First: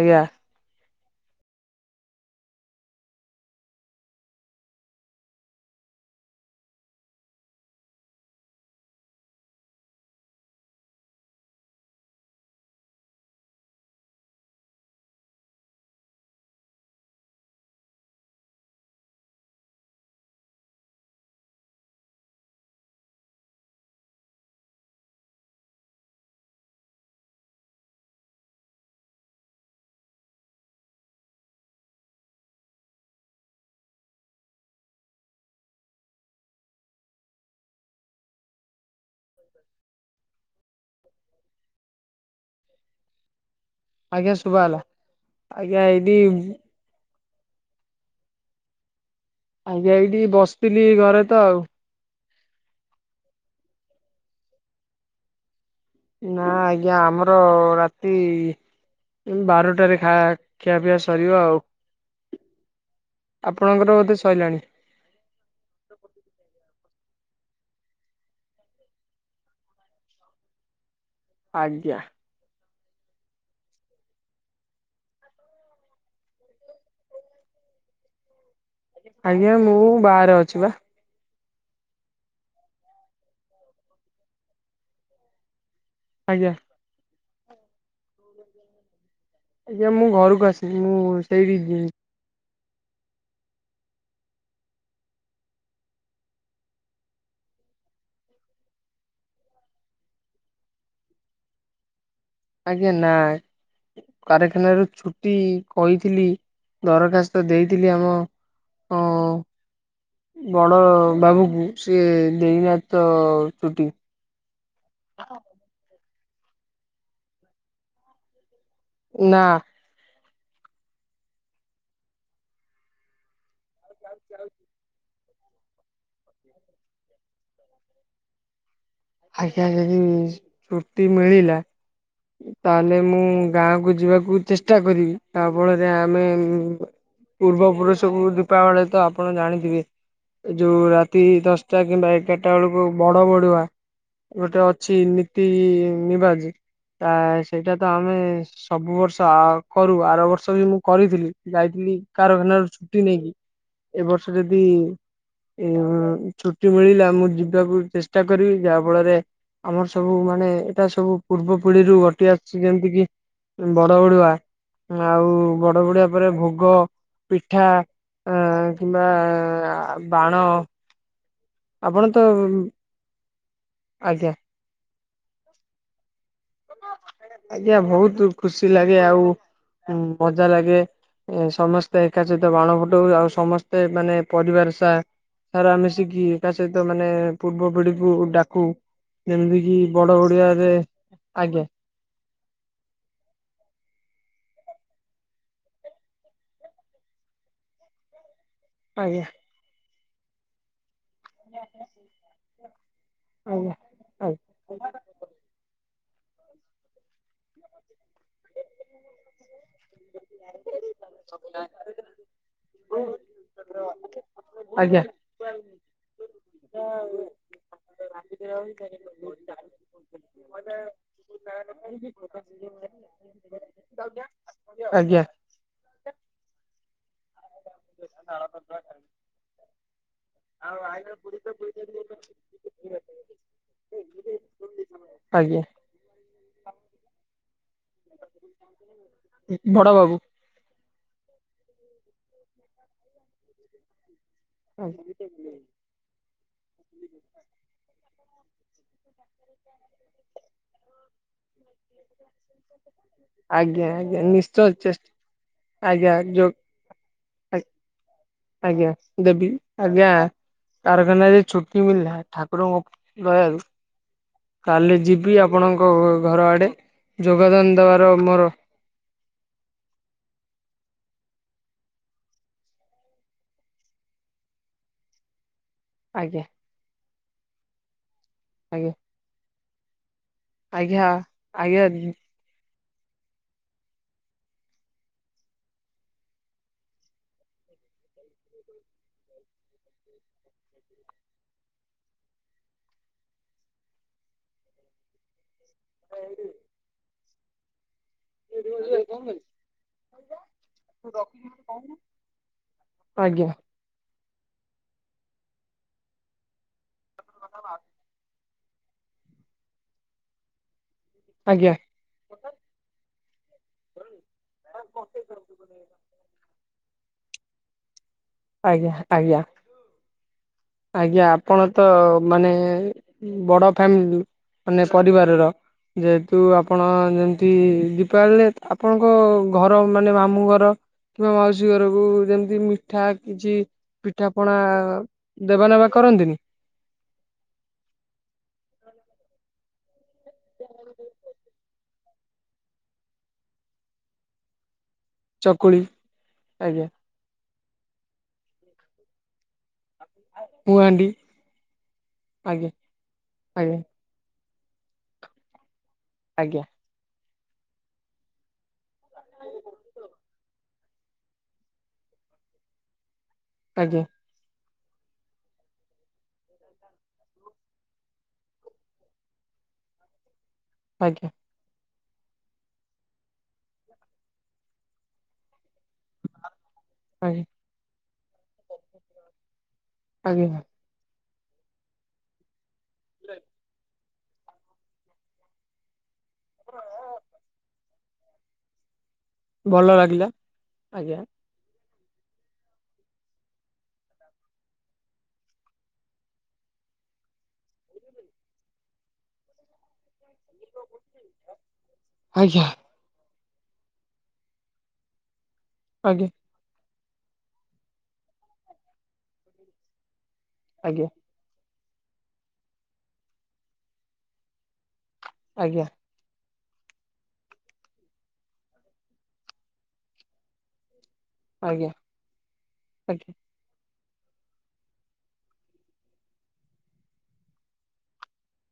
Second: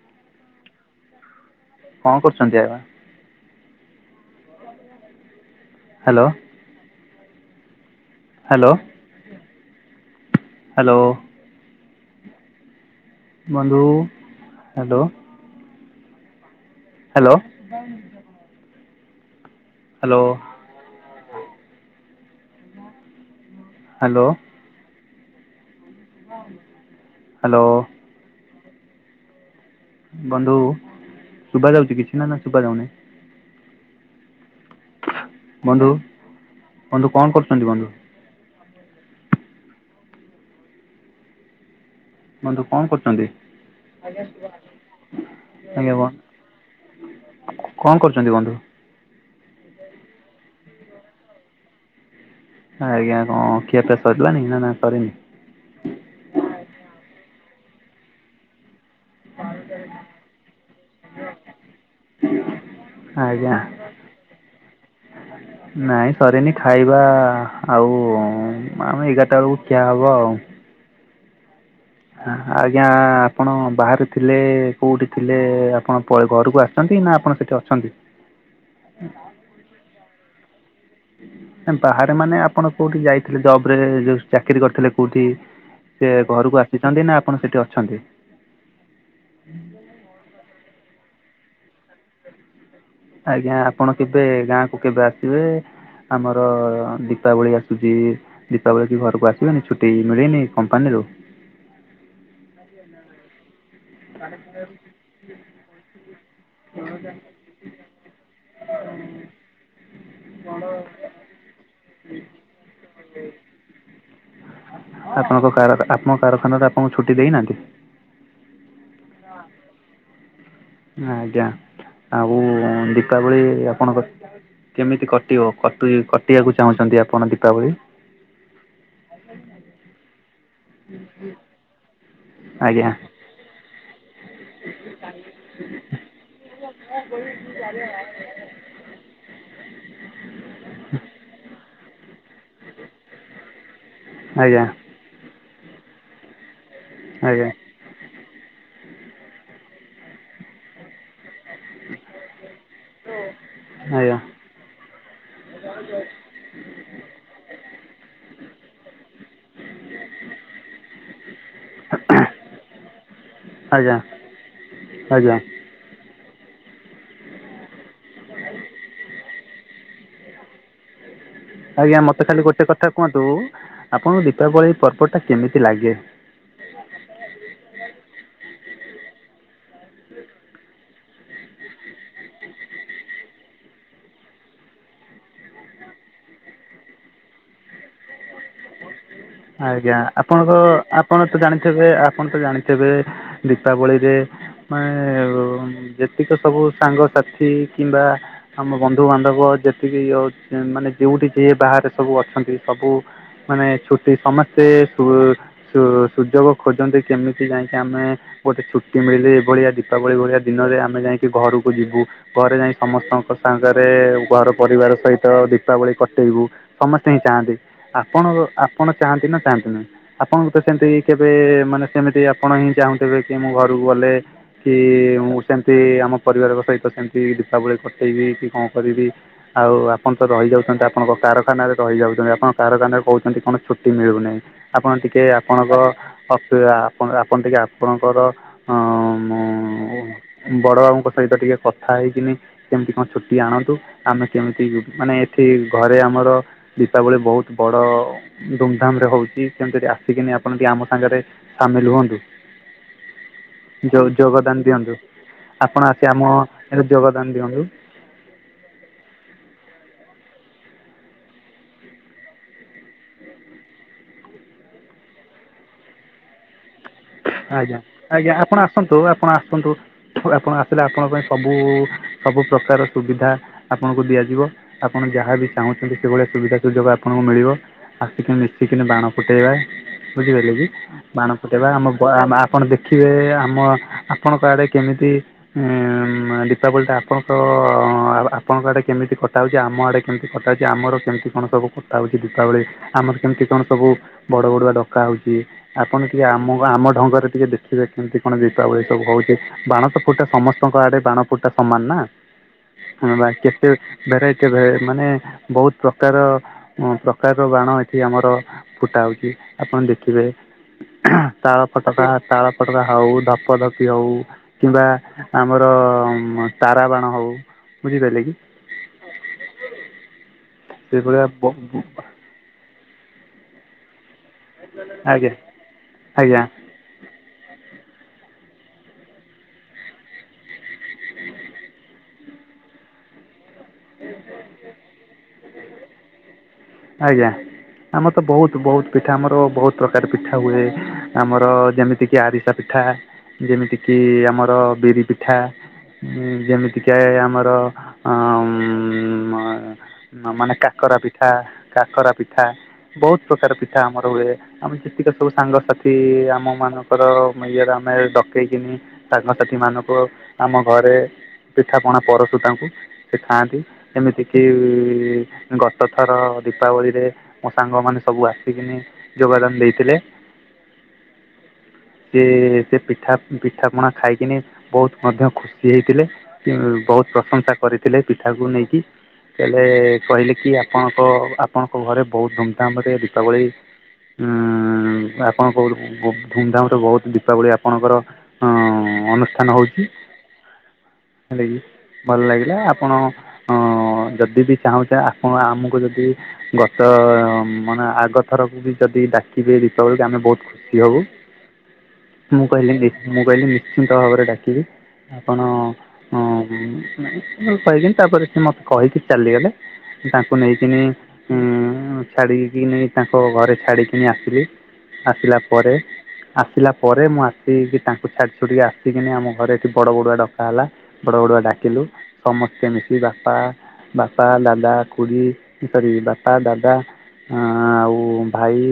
ଆଜ୍ଞା। କଣ କରୁଛନ୍ତି ଆବା? [inaudible] ହ୍ୟାଲୋ। Hello, hello. ବନ୍ଧୁ hello. Hello. [inaudible] Hello. Hello. Hello. ବନ୍ଧୁ ଶୁଭା ଯାଉଛି କିଛି ନା ନା ଶୁଭା ଯାଉନି? ବନ୍ଧୁ ବନ୍ଧୁ କଣ କରୁଛନ୍ତି ବନ୍ଧୁ? [inaudible] ବନ୍ଧୁ କଣ କରୁଛନ୍ତି ଆଜ୍ଞା ଶୁଭା ହେଲା ଆଜ୍ଞା ଆଜ୍ଞା ବ ଏଇଠି କଣ କରୁଛନ୍ତି ବନ୍ଧୁ? ଆଜ୍ଞା ଏଇଠି ବସିଥିଲି ଘରେ ତ ଆଉ। ଆଜ୍ଞା କଣ ଖିଆ ପିଆ ସରିଲାନି ନା ନା ସରିନି? ନା ଆଜ୍ଞା ଆମର ରାତି ବାରଟାରେ ଖା ଖିଆପିଆ ସରିବ ଆଉ ଆଜ୍ଞା ଆପଣଙ୍କର ବୋଧେ ସଇଲାଣି? ଆ [inaudible] ନାଇଁ ସରିନି ଖାଇବା ଆଉ ଆମେ ଏଗାରଟା ବେଳକୁ ଠିଆ ହବ ଆଉ। ଆଜ୍ଞା। ଆଜ୍ଞା ଆପଣ ବାହାରେ ଥିଲେ, କେଉଁଠି ଥିଲେ ଆପଣ ଘରକୁ ଆସ ଅଛନ୍ତି ନା ଆପଣ ସେଠି ଅଛନ୍ତି? ଆଜ୍ଞା ମୁଁ ବାହାରେ ଅଛି ବା। ବାହାରେ ମାନେ ଆପଣ କୋଉଠି ଯାଇଥିଲେ ଜବ ରେ ଯୋଉ ଚାକିରି କରିଥିଲେ କୋଉଠି ସେ ଆଜ୍ଞା। ଘରକୁ ଆସିଛନ୍ତି ନା ଆପଣ ସେଠି ଅଛନ୍ତି? ଆଜ୍ଞା ମୁଁ ଘରକୁ ଆସିିବି ମୁଁ ସେଇଠି [unintelligible] ଆଜ୍ଞା ଆପଣ କେବେ ଗାଁକୁ କେବେ ଆସିବେ? ଆମର ଦୀପାବଳି ଆସୁଛି। ଦୀପାବଳ କି ଘରକୁ ଆସିବେନି ଛୁଟି ମିଳେନି କମ୍ପାନୀରୁ? ଆଜ୍ଞା ନାାଇ କାରଖାନାରୁ ଛୁଟି କହିଥିଲି ଦରଖାସ୍ତ ଦେଇଥିଲି ଆମ ବଡ଼ ବାବୁଙ୍କୁ ସିଏ ଦେଇନାଥ ଚୁଟି। ଆପଣଙ୍କ କାର ଆପଣଙ୍କ କାରଖାନାାରେ ଆପଣଙ୍କୁ ଛୁଟି ଦେଇନାହାନ୍ତି। ନା ଆଜ୍ଞା, ଆଉ ଦୀପାବଳି ଆପଣଙ୍କ କେମିତି କଟିବ କ କଟିବାକୁ ଚାହୁଁଛନ୍ତି ଆପଣ ଦୀପାବଳି? ଆଜ [unintelligible] ଚଛୁଟି ମିଳିଲା ଆଜ୍ଞା ତାହେଲେ ମୁଁ ଗାଁକୁ ଯିବାକୁ ଚେଷ୍ଟା କରିବି। ତା ଫଳରେ ଆମେ ପୂର୍ବପୁରୁଷକୁ ଦୀପାବଳି ତ ଆପଣ ଜାଣିଥିବେ। ଯୋଉ ରାତି ଦଶଟା କିମ୍ବା ଏଗାରଟା ବେଳକୁ ବଡ ବଢୁଆ ଗୋଟେ ଆଜ୍ଞା ଅ ଅଛି ନୀତି ନିବାଜ ତା ଆଜ୍ଞା ସେଇଟା ତ ଆମେ ସବୁ ବର୍ଷ କରୁ ଆର ବର୍ଷ ବି ମୁଁ କରିଥିଲି। ଯାଇଥିଲି କାରଖାନାରୁ ଛୁଟି ନେଇକି। ଏ ଆଜ୍ଞା ବର୍ଷ ଯଦି ଛୁଟି ମିଳିଲା ମୁଁ ଯିବାକୁ ଚେଷ୍ଟା କରିବି ଯାହା ଫଳରେ ଆମର ସବୁ ମାନେ ଏଇଟା ସବୁ ପୂର୍ବ ଖୁଡିରୁ ଗୋଟିଏ ଆସିଛି ଯେମିତି କି ଆଜ୍ଞା ବଡ ବଡୁଆ ଆଉ ଆଜ୍ଞା ବଡ ବଡିଆ ତାପରେ ଭୋଗ ପିଠା କିମ୍ବା ବାଣ ଆଜ୍ଞା ଆପଣ ତ ମତେ ଖାଲି ଗୋଟେ କଥା କୁହନ୍ତୁ ଆପଣଙ୍କୁ ଆଜ୍ଞା। ଦୀପାବଳି ପର୍ବ ଟା କେମିତି ଲାଗେ? ଆଜ୍ଞା ବହୁତ ଖୁସି ଲାଗେ ଆଉ ମଜା ଲାଗେ। ସମସ୍ତେ ଏକା ସହିତ ବାଣ ଫୁଟଉ ଆଉ ସମସ୍ତେ ମାନେ ପରିବାର ସା ସାର ଆମେ ଶିଖି ତା ସହିତ ମାନେ ପୂର୍ବ ପିଢିକୁ ଡାକୁ। ଯେମିତି କିି ଆଜ୍ଞା ବଡ ଆପଣ ତ ଓଡିଆରେ ଆପଣ ତ ଆଜ୍ଞା ଜାଣିଥିବେ ଆପଣ ତ ଜାଣିଥିବେ ଦୀପାବଳିରେ ମାନେ ଯେତିକି ସବୁ ସାଙ୍ଗସାଥି କିମ୍ବା ଆମ ଆଜ୍ଞା ବନ୍ଧୁବାନ୍ଧବ ଯେତିକି ମାନେ ଯଉଠି ଯିଏ ବାହାରେ ସବୁ ଅଛନ୍ତି ସବୁ ମାନେ ଆଜ୍ଞା ଛୁଟି ଆଜ୍ଞା ସମସ୍ତେ ସୁ ସୁଯୋଗ ଖୋଜନ୍ତି କେମିତି ଯାଇକି ଆମେ ଗୋଟେ ଛୁଟି ମିଳିଲି ଏଇଭଳିଆ ଦୀପାବଳି ଭଳିଆ ଦିନରେ ଆମେ ଯାଇକି ଘରକୁ ଯିବୁ। ଘରେ ଯାଇ ସମସ୍ତଙ୍କ ସାଙ୍ଗରେ ଘର ପରିବାର ଆଜ୍ଞା। ସହିତ ତ ଦୀପାବଳି କଟେଇବୁ ସମସ୍ତେ ହିଁ ଚାହାନ୍ତି। ଆପଣ ଆପଣ ଚାହାନ୍ତି ନା ଚାହାନ୍ତିନହି? ଆପଣଙ୍କୁ ତ ସେମିତି କେବେ ମାନେ ସେମିତି ଆପଣ ହିଁ ଚାହୁଁଥିବେ କି ମୁଁ ଘରକୁ ଗଲେ କି ମୁଁ ଆଜ୍ଞା ସେମତି ଆମ ପରିବାର ସହିତ ସେମତି ଦୀପାବଳି କଟେଇବି କି କଣ କରିବି? ଆଉ ଆପଣ ତ ରହି ଯାଉଛନ୍ତି ଆପଣଙ୍କ କାରଖାନାରେ ରହି ଯାଉଛନ୍ତି ଆପଣଙ୍କ କାରଖାନାରେ କହୁଛନ୍ତି କଣ ଛୁଟି ମିଳୁନାହିଁ ଆପଣ ଟିକେ ଆଜ୍ଞା ଆପଣଙ୍କ ଅ ପଣ ଆପଣ ଟିକେ ଆପଣଙ୍କର ଅଁ ମ ବଡ଼ ବାବୁ। ବଡ଼ ବାବୁଙ୍କ ସହିତ ଟିକେ କଥା ହେଇକିନି କେମିତି କଣ ଛୁଟି ଆଣନ୍ତୁ। ଆମେ କେମିତି ମାନେ ଏଠି ଆଜ୍ଞା ଘରେ ଆମର ଦୀପାବଳି ବହୁତ ବଡ଼ ଧୁମଧାମ୍ ରେ ହଉଚି କେମତିରି ଆସିକିନି ଆପଣ ଟିକେ ଆମ ସାଙ୍ଗରେ ସାମିଲ ହୁଅନ୍ତୁ। ଯୋ ଆଜ୍ଞା ଯୋଗଦାନ ନିଶ୍ଚୟ ଦିଅନ୍ତୁ ଚେଷ୍ଟା ଆପଣ ଆସି ଆଜ୍ଞା ଆମ ଯୋ ଏଠି ଯୋଗଦାନ ଦିଅନ୍ତୁ। ଆଜ୍ଞା ଦେବି ଆଜ୍ଞା। କାରଖାନାରେ ଛୁ୍ଟି ମିଳିଲା ଠାକୁରଙ୍କ ଦୟାରୁୁ କାଲି ଯିବି ଆପଣଙ୍କ ଘ ଘର ଆଡ଼େ ଯୋଗଦାନ ଦବାର ମୋର ସନ୍ତୁ ଆପଣ ଆସନ୍ତୁ ଆପଣ ଆସିଲେ ଆପଣଙ୍କ ପାଇଁ ସବୁ ସବୁ ପ୍ରକାର ସୁବିଧା ଆପଣଙ୍କୁ ଦିଆଯିବ ଆପଣ ଯାହାବି ଚାହୁଁଛନ୍ତି। ସେଭଳିଆ ଆଜ୍ଞା ସୁବିଧା ସୁଯୋଗ ଆପଣଙ୍କୁ ମିଳିବ ଆସିକି ମିଶିକିନି ଆଜ୍ଞା ବାଣ ଫୁଟେଇବା ବୁଝିପାଇଲେ ଇ? ଇ ଆଜ୍ଞା ବାଣ ଫୁଟେଇବା ଆଜ୍ଞା ଆମ ବ ଆଜ୍ଞା ଆପଣ ଦେଖିବେ ଆମ ଆପଣଙ୍କ ଆଡ଼େ କେମିତି ଉଁ ମା ଦୀପାବଳି ତ ଆପଣଙ୍କ ଆପଣଙ୍କ ଆଡ଼େ କେମିତି କଟା ହଉଚି ଆମ ଆଡ଼େ କେମତି କଟା ହଉଚି ଆମର କେମତି କଣ ସବୁ କଟା ହଉଚି ଦୀପାବଳି ଆମର କେମତି କଣ ସବୁ ବଡ଼ ବଡ଼ୁଆ ଡକା ହଉଚି ଆପଣ ଟିକେ ଆମ ଗା ଆମ ଢଙ୍ଗରେ ଟିକେ ଦେ ଖିବେ କେମିତି କଣ ଦୀପାବଳି ସବୁ ହଉଚି ବାଣ ତ ଫୁଟା ସମସ୍ତଙ୍କ ଆଡ଼େ ବାଣ ଫୁଟା ସମାନ ନାଁ। ହଁ ବା କେତେ ଭେରାଇଟି ଭେ ମାନେ ବହୁତ ପ୍ରକାର ଅଁ ପ୍ରକାରର ବାଣ ଏଠି ଆମର ଫୁଟା ହଉଚି ଆପଣ ଦେଖିବେ ତାଳ ଆଜ୍ଞା ତକା ତାଳ ଫଟକା ହଉ ଧପ ଧପି ହଉ। କିମ୍ବା ଆମର ତାରା ବାଣ ହଉ, ବୁଝିପାଇଲେ କି? ଆଜ୍ଞା ଆଜ୍ଞା। ଆଜ୍ଞା ସେଇଭଳିଆ ଆପଣ ତ ମାନେ ବଡ଼ ଫ୍ୟାମିଲ୍ ମାନେ ଆଜ୍ଞା ପରିବାରର ଯେହେତୁ ଆଜ୍ଞା ଆ ପଣ ଯେମିତି ଦୀପାବଳିରେ ଆପଣଙ୍କ ଘର ମାନେ ମାମୁଁ ଘର କିମ୍ବା ମାଉସୀ ଘରକୁ ଯେମିତି ମିଠା କିଛି ପିଠା ପଣା ଦେବା ନେବା କରନ୍ତିନି? ଆଜ୍ଞା ଆମର ତ ବହୁତ ବହୁତ ପିଠା ଆମର ବହୁ ପ୍ରକାର ପିଠା ହୁଏ ଆମର ଯେମିତି କି ଆରିସା ପିଠା। ଯେମିତି କିି ଆମର ବିରି ପିଠା ଚକୁଳି ଆଜ୍ଞା ଯେମିତିକା ଆମର ଅଁ ଉଁ ମ ମାନେ କାକରା ମୁହାଣ୍ଡି ପିଠା। ଖରା ପିଠା ଆଜ୍ଞା ବହୁତ ପ୍ରକାର ପିଠା ଆଜ୍ଞା ଆମର ହୁଏ ଆମେ ଯେତିକ ସବୁ ସାଙ୍ଗସାଥି ଆମ ଆଜ୍ଞା ମାନ କର ମ ଇଏରେ ଆମେ ଡକେଇକିନି ସାଙ୍ଗସଥିମାନଙ୍କୁ ଆମ ଘରେ ପିଠାପଣା ପରଶୁ ତାଙ୍କୁ ସେ ଖାଆନ୍ତି ଆଜ୍ଞା ଏମିତିକି ଗତ ଥର ଦୀପାବଳିରେ ମୋ ସାଙ୍ଗମାନେ ସବୁ ଆସିକିନି ଯୋଗଦାନ ଦେଇଥିଲେ। ଆଜ୍ଞା। ସିଏ ସେ ପିଠା ପିଠା ପଣା ଖାଇକିନି ବହୁତ ମଧ୍ୟ ଖୁସି ହେଇଥିଲେ। ତି ବହୁତ ଆଜ୍ଞା ପ୍ରଶଂସା କରିଥିଲେ ପିଠାକୁ ନେଇକି ଚେଳେ କହିଲେ କି ଆଜ୍ଞା ଆପଣ କ ଆପଣଙ୍କ ଘରେ ବହୁତ ଧୁମଧାମ୍ ରେ ଦୀପାବଳି ଉଁ ଉଁ ଆପଣଙ୍କ ଓ ଧୁମଧାମ୍ ରେ ବହୁତ ଦୀପାବଳି ଆପଣଙ୍କର ଅଁ ଅନୁ ଠାନ ହଉଚି ଭଲ ଲାଗିଲା ଆଜ୍ଞା ହେଲା କି। ଭଲ ଲାଗିଲା ଆପଣ ଅ ଯଦି ବି ଚାହୁଁଚେ ଆପଣ ଆମୁକୁ ଯଦି ଗତ ମାନେ ଆଗ ଥରକୁ ବି ଯଦି ଡାକିବେ ଦୀପାବଳକୁ ଆମେ ବହୁତ ଖୁସି ହବୁ। ମୁଁ ଆଜ୍ଞା କହିଲି ମୁଁ କହିଲି ନିଶ୍ଚିନ୍ତ ଭାବରେ ଡାକିବି। ଆପଣ ଆଜ୍ଞା। ହୁଁ କହିକିନି ତାପରେ ସେ ମତେ କହିକି ଚାଲିଗଲେ ତାଙ୍କୁ ନେଇକିନି ଆଜ୍ଞା ଉଁ ଛାଡିକିନେ଼ଇ ତାଙ୍କ ଘରେ ଛାଡିକିନି ଆସିଲି ଆସିଲା ପରେ ଆଜ୍ଞା ଆସିଲା ପରେ ମୁଁ ଆସିକି ତାଙ୍କୁ ଛାଡି ଛୁଡିକି ଆସିକିନି ଆମ ଘରେ ଏଠି ବଡ ବଡୁଆ ଡକା ହେଲା। ବଡ ବଡୁଆ ଡାକିଲୁ ଆଜ୍ଞା ସମସ୍ତେ ମିଶି ଆଜ୍ଞା ବାପା ବାପା ଦାଦା ଖୁଡ଼ି ସରି ବାପା ଦାଦା ଆ ଆଉ ଭାଇ।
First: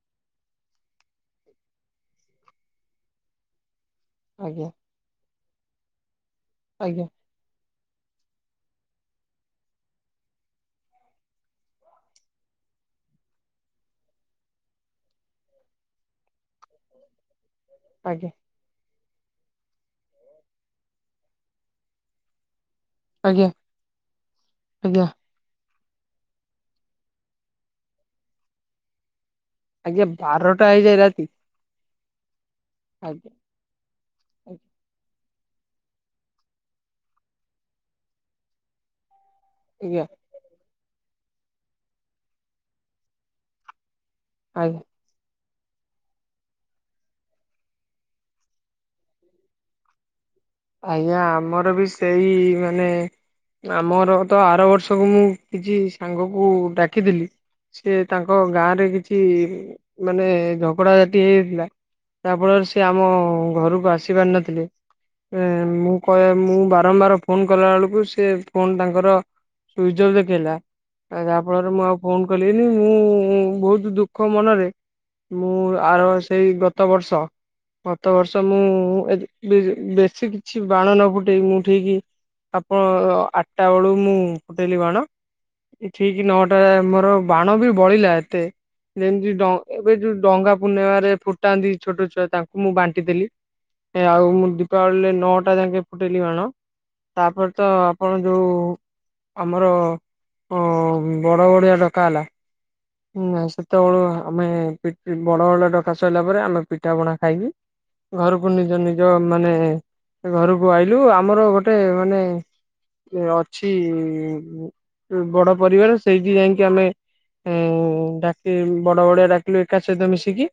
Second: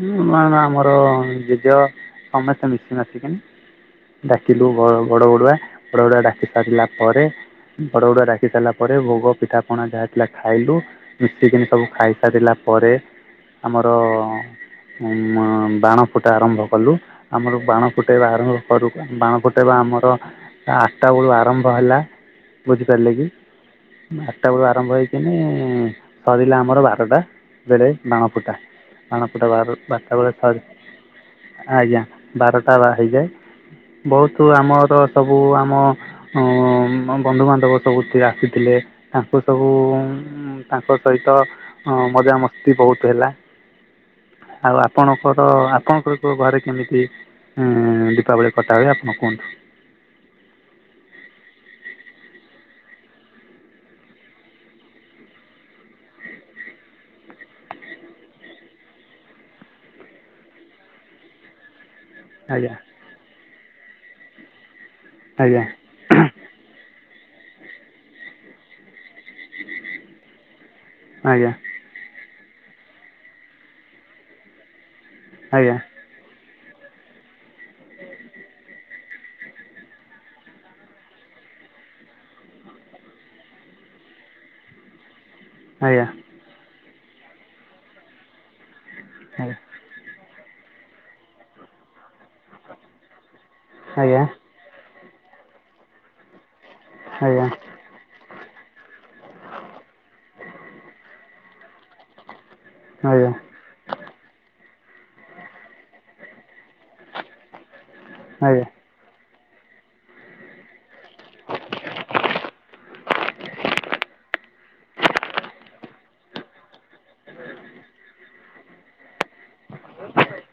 ହଁ ମ ମ ଆମର ଜେଜ ସମସ୍ତେ ମିଶି ମାସିକିନି ଡାକିଲୁ ବ ବଡ ବଡୁଆ ବଡ଼ ବଡୁଆ ଡାକି ସାରିଲା ଆଜ୍ଞା ଆଜ୍ଞା ପରେ ବଡ ବଡୁଆ ଡାକି ସାରିଲା ପରେ ଭୋଗ ପିଠା ପଣା ଯାହା ଥିଲା ଖାଇଲୁ। ମିଶିକିନି ସବୁ ଖାଇସାରିଲା ପରେ ଆମର ଅମ ବାଣ ଫୁଟା ଆରମ୍ଭ କଲୁ। ଆମର ବାଣ ଫୁ ଫୁଟାଇବା ଆଜ୍ଞା ଆରମ୍ଭ କରୁ। ବାଣ ଫୁଟାଇବା ଆମର ଆଠଟା ବେଳୁ ଆରମ୍ଭ ହେଲା। ବୁଝିପାରିଲେ କି ଆଜ୍ଞା ଆଠଟା ବେଳକୁ ଆରମ୍ଭ ଆଜ୍ଞା ହେଇକିନି ସରିଲା ଆମର ବାରଟା ବେଳେ ବାଣ ଫୁଟା। ବାଣଫୁଟା ବାର ଆଜ୍ଞା ବାରଟା ବେଳେ ସରି ହେଇଯାଏ ରାତି ଆଜ୍ଞା ବାରଟା ବା ଆଜ୍ଞା ହେଇଯାଏ। ବହୁତ ଆମର ସବୁ ଆମ ଉ ବନ୍ଧୁବାନ୍ଧବ ସବୁ ଆସିଥିଲେ ତାଙ୍କୁ ସବୁ ଆଜ୍ଞା ତାଙ୍କ ସହିତ ଅ ମଜାମସ୍ତି ବହୁତ ହେଲା। ଆଉ ଆଜ୍ଞା ଆ ଆପଣଙ୍କର ଆପଣଙ୍କର ଯୋଉ ଘରେ କେମିତି ଇଁ ଦୀପାବଳି କଟା ହୁଏ ଆପଣ କୁହନ୍ତୁ? ଆଜ୍ଞା ଆମର ବି ସେଇ ମାନେ ଆମର ତ ଆର ବର୍ଷକୁ ମୁଁ କିଛି ସାଙ୍ଗକୁ ଡାକିଥିଲି। ସେ ତାଙ୍କ ଗାଁ ରେ କିଛି ମାନେ ଝଗଡା ଜାଟି ହେଇଯାଇଥିଲା। ଯହାଫଳରେ ଆଜ୍ଞା ସେ ଆମ ଘରକୁ ଆସିପାରିନଥିଲେ। ଆଜ୍ଞା। କ ମୁଁ ବାରମ୍ବାର ଫୋନ କଲାବେଳକୁ ସେ ଫୋନ ତାଙ୍କର ସୁଇଯ ଅଫ୍ ଦେଖେଇଲା ଯାହା ଆଜ୍ଞା ଆଜ୍ଞା ଫଳରେ ମୁଁ ଆଉ ଫୋନ କଲିନି ମୁଁ ବହୁତ ଦୁଃଖ ମନରେ ମୁଁ ଆଜ୍ଞା ଆର ସେଇ ଗ ଗତ ବର୍ଷ ଗତ ବର୍ଷ ମୁଁ ଏଦ ବିଜ୍ ବେସ୍ ସେ କିଛି ବାଣ ନ ଫୁଟେଇ ମୁଁ ଉଠେଇକି ଆପଣ ଆଠଟା ବେଳୁ ମୁଁ ଫୁଟେଇଲି ବାଣ। ଏ ଆଜ୍ଞା ଠିକ ନଅଟା ମୋର ବାଣ ବି ବଳିଲା ଏତେ। ଯେମିତି ଡ ଆଜ୍ଞା ଏବେ ଯୋଉ ଡଙ୍ଗା ପୂର୍ଣ୍ଣିମାରେ ଫୁଟାନ୍ତି ଛୋଟ ଛୁଆ ତାଙ୍କୁ ମୁଁ ବାଣ୍ଟି ଦେଲି ଆଜ୍ଞା ଆଉ ମୁଁ ଦୀପାବଳିରେ ନଅଟା ଯାଙ୍କେ ଫୁଟେଇଲି ବାଣ। ତାପରେ ଆଜ୍ଞା ତ ଆପଣ ଯେଉଁ ଆମର ଅଁ ବଡ଼ ବଡୁଆ ଡକା ହେଲା। ହୁଁ ନାଇଁ ସେତେବେଳୁ ଆମେ ପିଟ୍ ବଡ ବଡୁଆ ଡକା ସଇଲା ପରେ ଆମେ ପିଠା ପଣା ଖାଇକି ଘରକୁ ଆଜ୍ଞା ନିଜ ନି ଯ ମାନେ ଘରକୁ ଆଇଲୁ ଆମର ଗୋଟେ ମାନେ ଅଛି ବଡ ପରିବାର ସେଇଠି ଯାଇକି ଆମେ ହୁଁ ଡାକି ବଡ ବଡୁଆ ଡାକିଲୁ ଏକା ସହିତ ମିଶିକି।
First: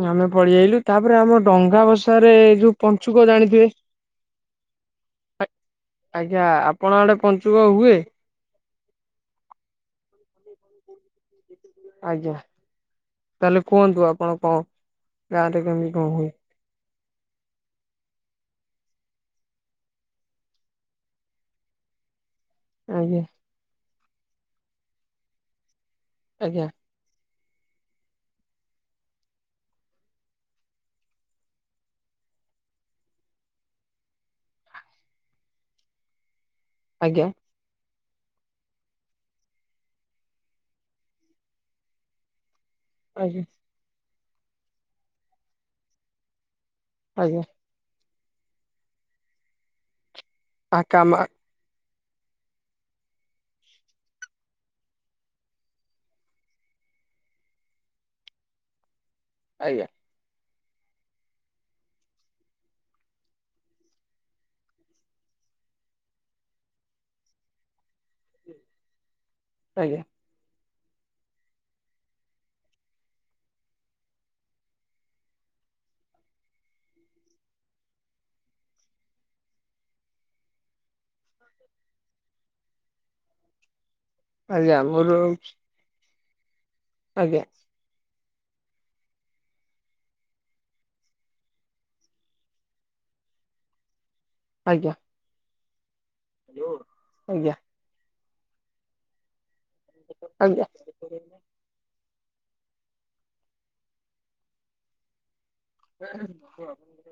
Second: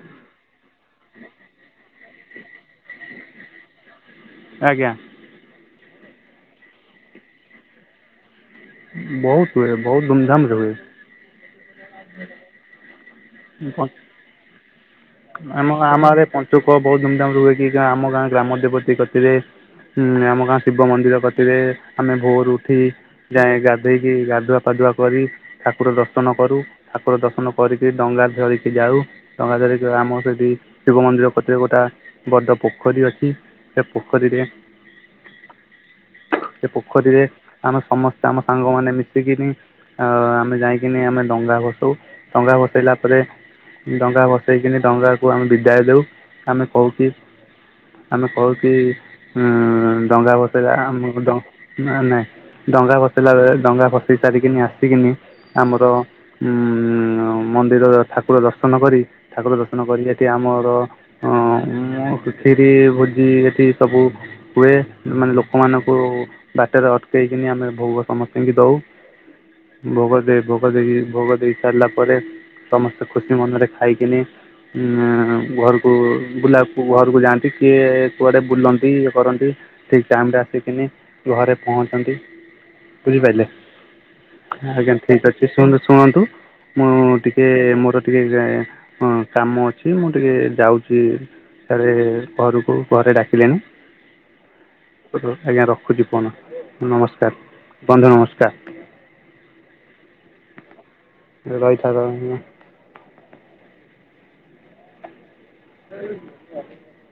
ଉଁ ଆମେ ପଳୀଆଇଲୁ ତାପରେ ଆମ ଡଙ୍ଗା ଭସାରେ ଯୋଉ ପଞ୍ଚୁକ ଜାଣିଥିବେ। ଆଜ୍ଞା। ଆ ଆଜ୍ଞା ଆପଣଙ୍କ ଆଡେ ପଞ୍ଚୁକ ହୁଏ? ବହୁତ ହୁଏ ବହୁତ ଧୁମଧାମରେ ହୁଏ। ଆଜ୍ଞା ତାହେଲେ ହୁଏ କୁହନ୍ତୁ ଆପଣ କଁ ଆମ ଆମ ଆଡ଼େ ପଞ୍ଚୁକ ବହୁ ଧୁମଧାମ୍ ରେ ହୁଏ କି ଗାଁ ଆମ ଗାଁ ଗ୍ରାମ ଦେବତୀ କତିରେ ଉଁ ଆମ ଗାଁ ଶିବ ମନ୍ଦିର କତିରେ ଆମେ ଭୋରୁ ଠି ଆଜ୍ଞା ଯାଏଁ ଗାଧେଇକି ଗାଧୁଆ ପାଧୁଆ କରି ଠାକୁର ଦର୍ଶନ କରୁ। ଆଜ୍ଞା ଠାକୁର ଦର୍ଶନ କରିକି ଡଙ୍ଗା ଧରିକି ଯାଉ ଡଙ୍ଗା ଧରି ଯୋଉ ଆମ ସେଠି ଶିବ ମନ୍ଦିର କତିରେ ଗୋଟା ବଡ଼ ପୋଖରୀ ଅଛି। ସେ ପୋଖରୀ ଟି ସେ ପୋଖରୀରେ ଆଜ୍ଞା ଆମେ ସମସ୍ତେ ଆମ ସାଙ୍ଗମାନେ ମିଶିକିନି ଆଉ ଆମେ ଯାଇକିନି ଆମେ ଡଙ୍ଗା ଭସଉ ଡଙ୍ଗା ଭସେଇଲା ପରେ ଆଜ୍ଞା ଡଙ୍ଗା ଭସେଇକିନି ଡଙ୍ଗାକୁ ଆମେ ବିଦାୟ ଦେଉ ଆମେ କହୁ କି ଆଜ୍ଞା ଆମେ କହୁକି ଉଁ ଡଙ୍ଗା ଭସେଇଲା ଆ କାମ ଆମ ଡ ନାଁ ନେ ଡଙ୍ଗା ଭସେଇଲା ବେଳେ ଡଙ୍ଗା ଭସେଇ ସାରିକିନି ଆସିକିନି ଆମର ଉଁ ମନ୍ଦିର ଠାକୁର ଦର୍ଶନ କରି ଠାକୁର ଦର୍ଶନ ଆଜ୍ଞା କରିକି ଆ ଠି ଆମର ଅଁ ମୁ ଖିରି ଭୋଜି ହେଠି ସବୁ ହୁଏ ମାନେ ଲୋକମାନଙ୍କୁ ବାଟରେ ଅଟକେଇକିନି ଆମେ ଭୋଗ ସମସ୍ତିଙ୍କି ଦଉ। ଆଜ୍ଞା ଭୋଗ ଦେଇ ଭୋଗ ଦେଇକି ଭୋଗ ଦେଇ ସାରିଲା ପରେ ସମସ୍ତେ ଖୁସି ମନରେ ଖାଇ କିନି ଉଁ ଆ ଘରୁକୁ ବୁଲାକୁ ଘରୁକୁ ଯାଆନ୍ତି କିଏ କୁଆଡ଼େ ବୁଲନ୍ତି ଇଏ କରନ୍ତି। ଠିକ୍ ଟାଇମ୍ ରେ ଆସିକିନି ଘରେ ପହଞ୍ଚନ୍ତି ବୁଝିପାଇଲେ। ଆଜ୍ଞା ଠିକ୍ ଅଛି ଶୁନ୍ତୁ ଶୁଣନ୍ତୁ ମୁଁ ଆଜ୍ଞା ଟିକେ ମୋର ଟିକେ ହଁ କାମ ଅଛି ମୁଁ ଟିକେ ଯାଉଚି। ସ୍ୟାଡ଼େ ଘରୁକୁ ଘରେ ଡାକିଲେଣି। ଆଜ୍ଞା। ଉତୁ ଆଜ୍ଞା ରଖୁଚି ଫୋନ ଆଜ୍ଞା ନମସ୍କାର ବନ୍ଧୁ ନମସ୍କାର। ଆଜ୍ଞା। ରେ ରହିଥାତ ନେ। [inaudible]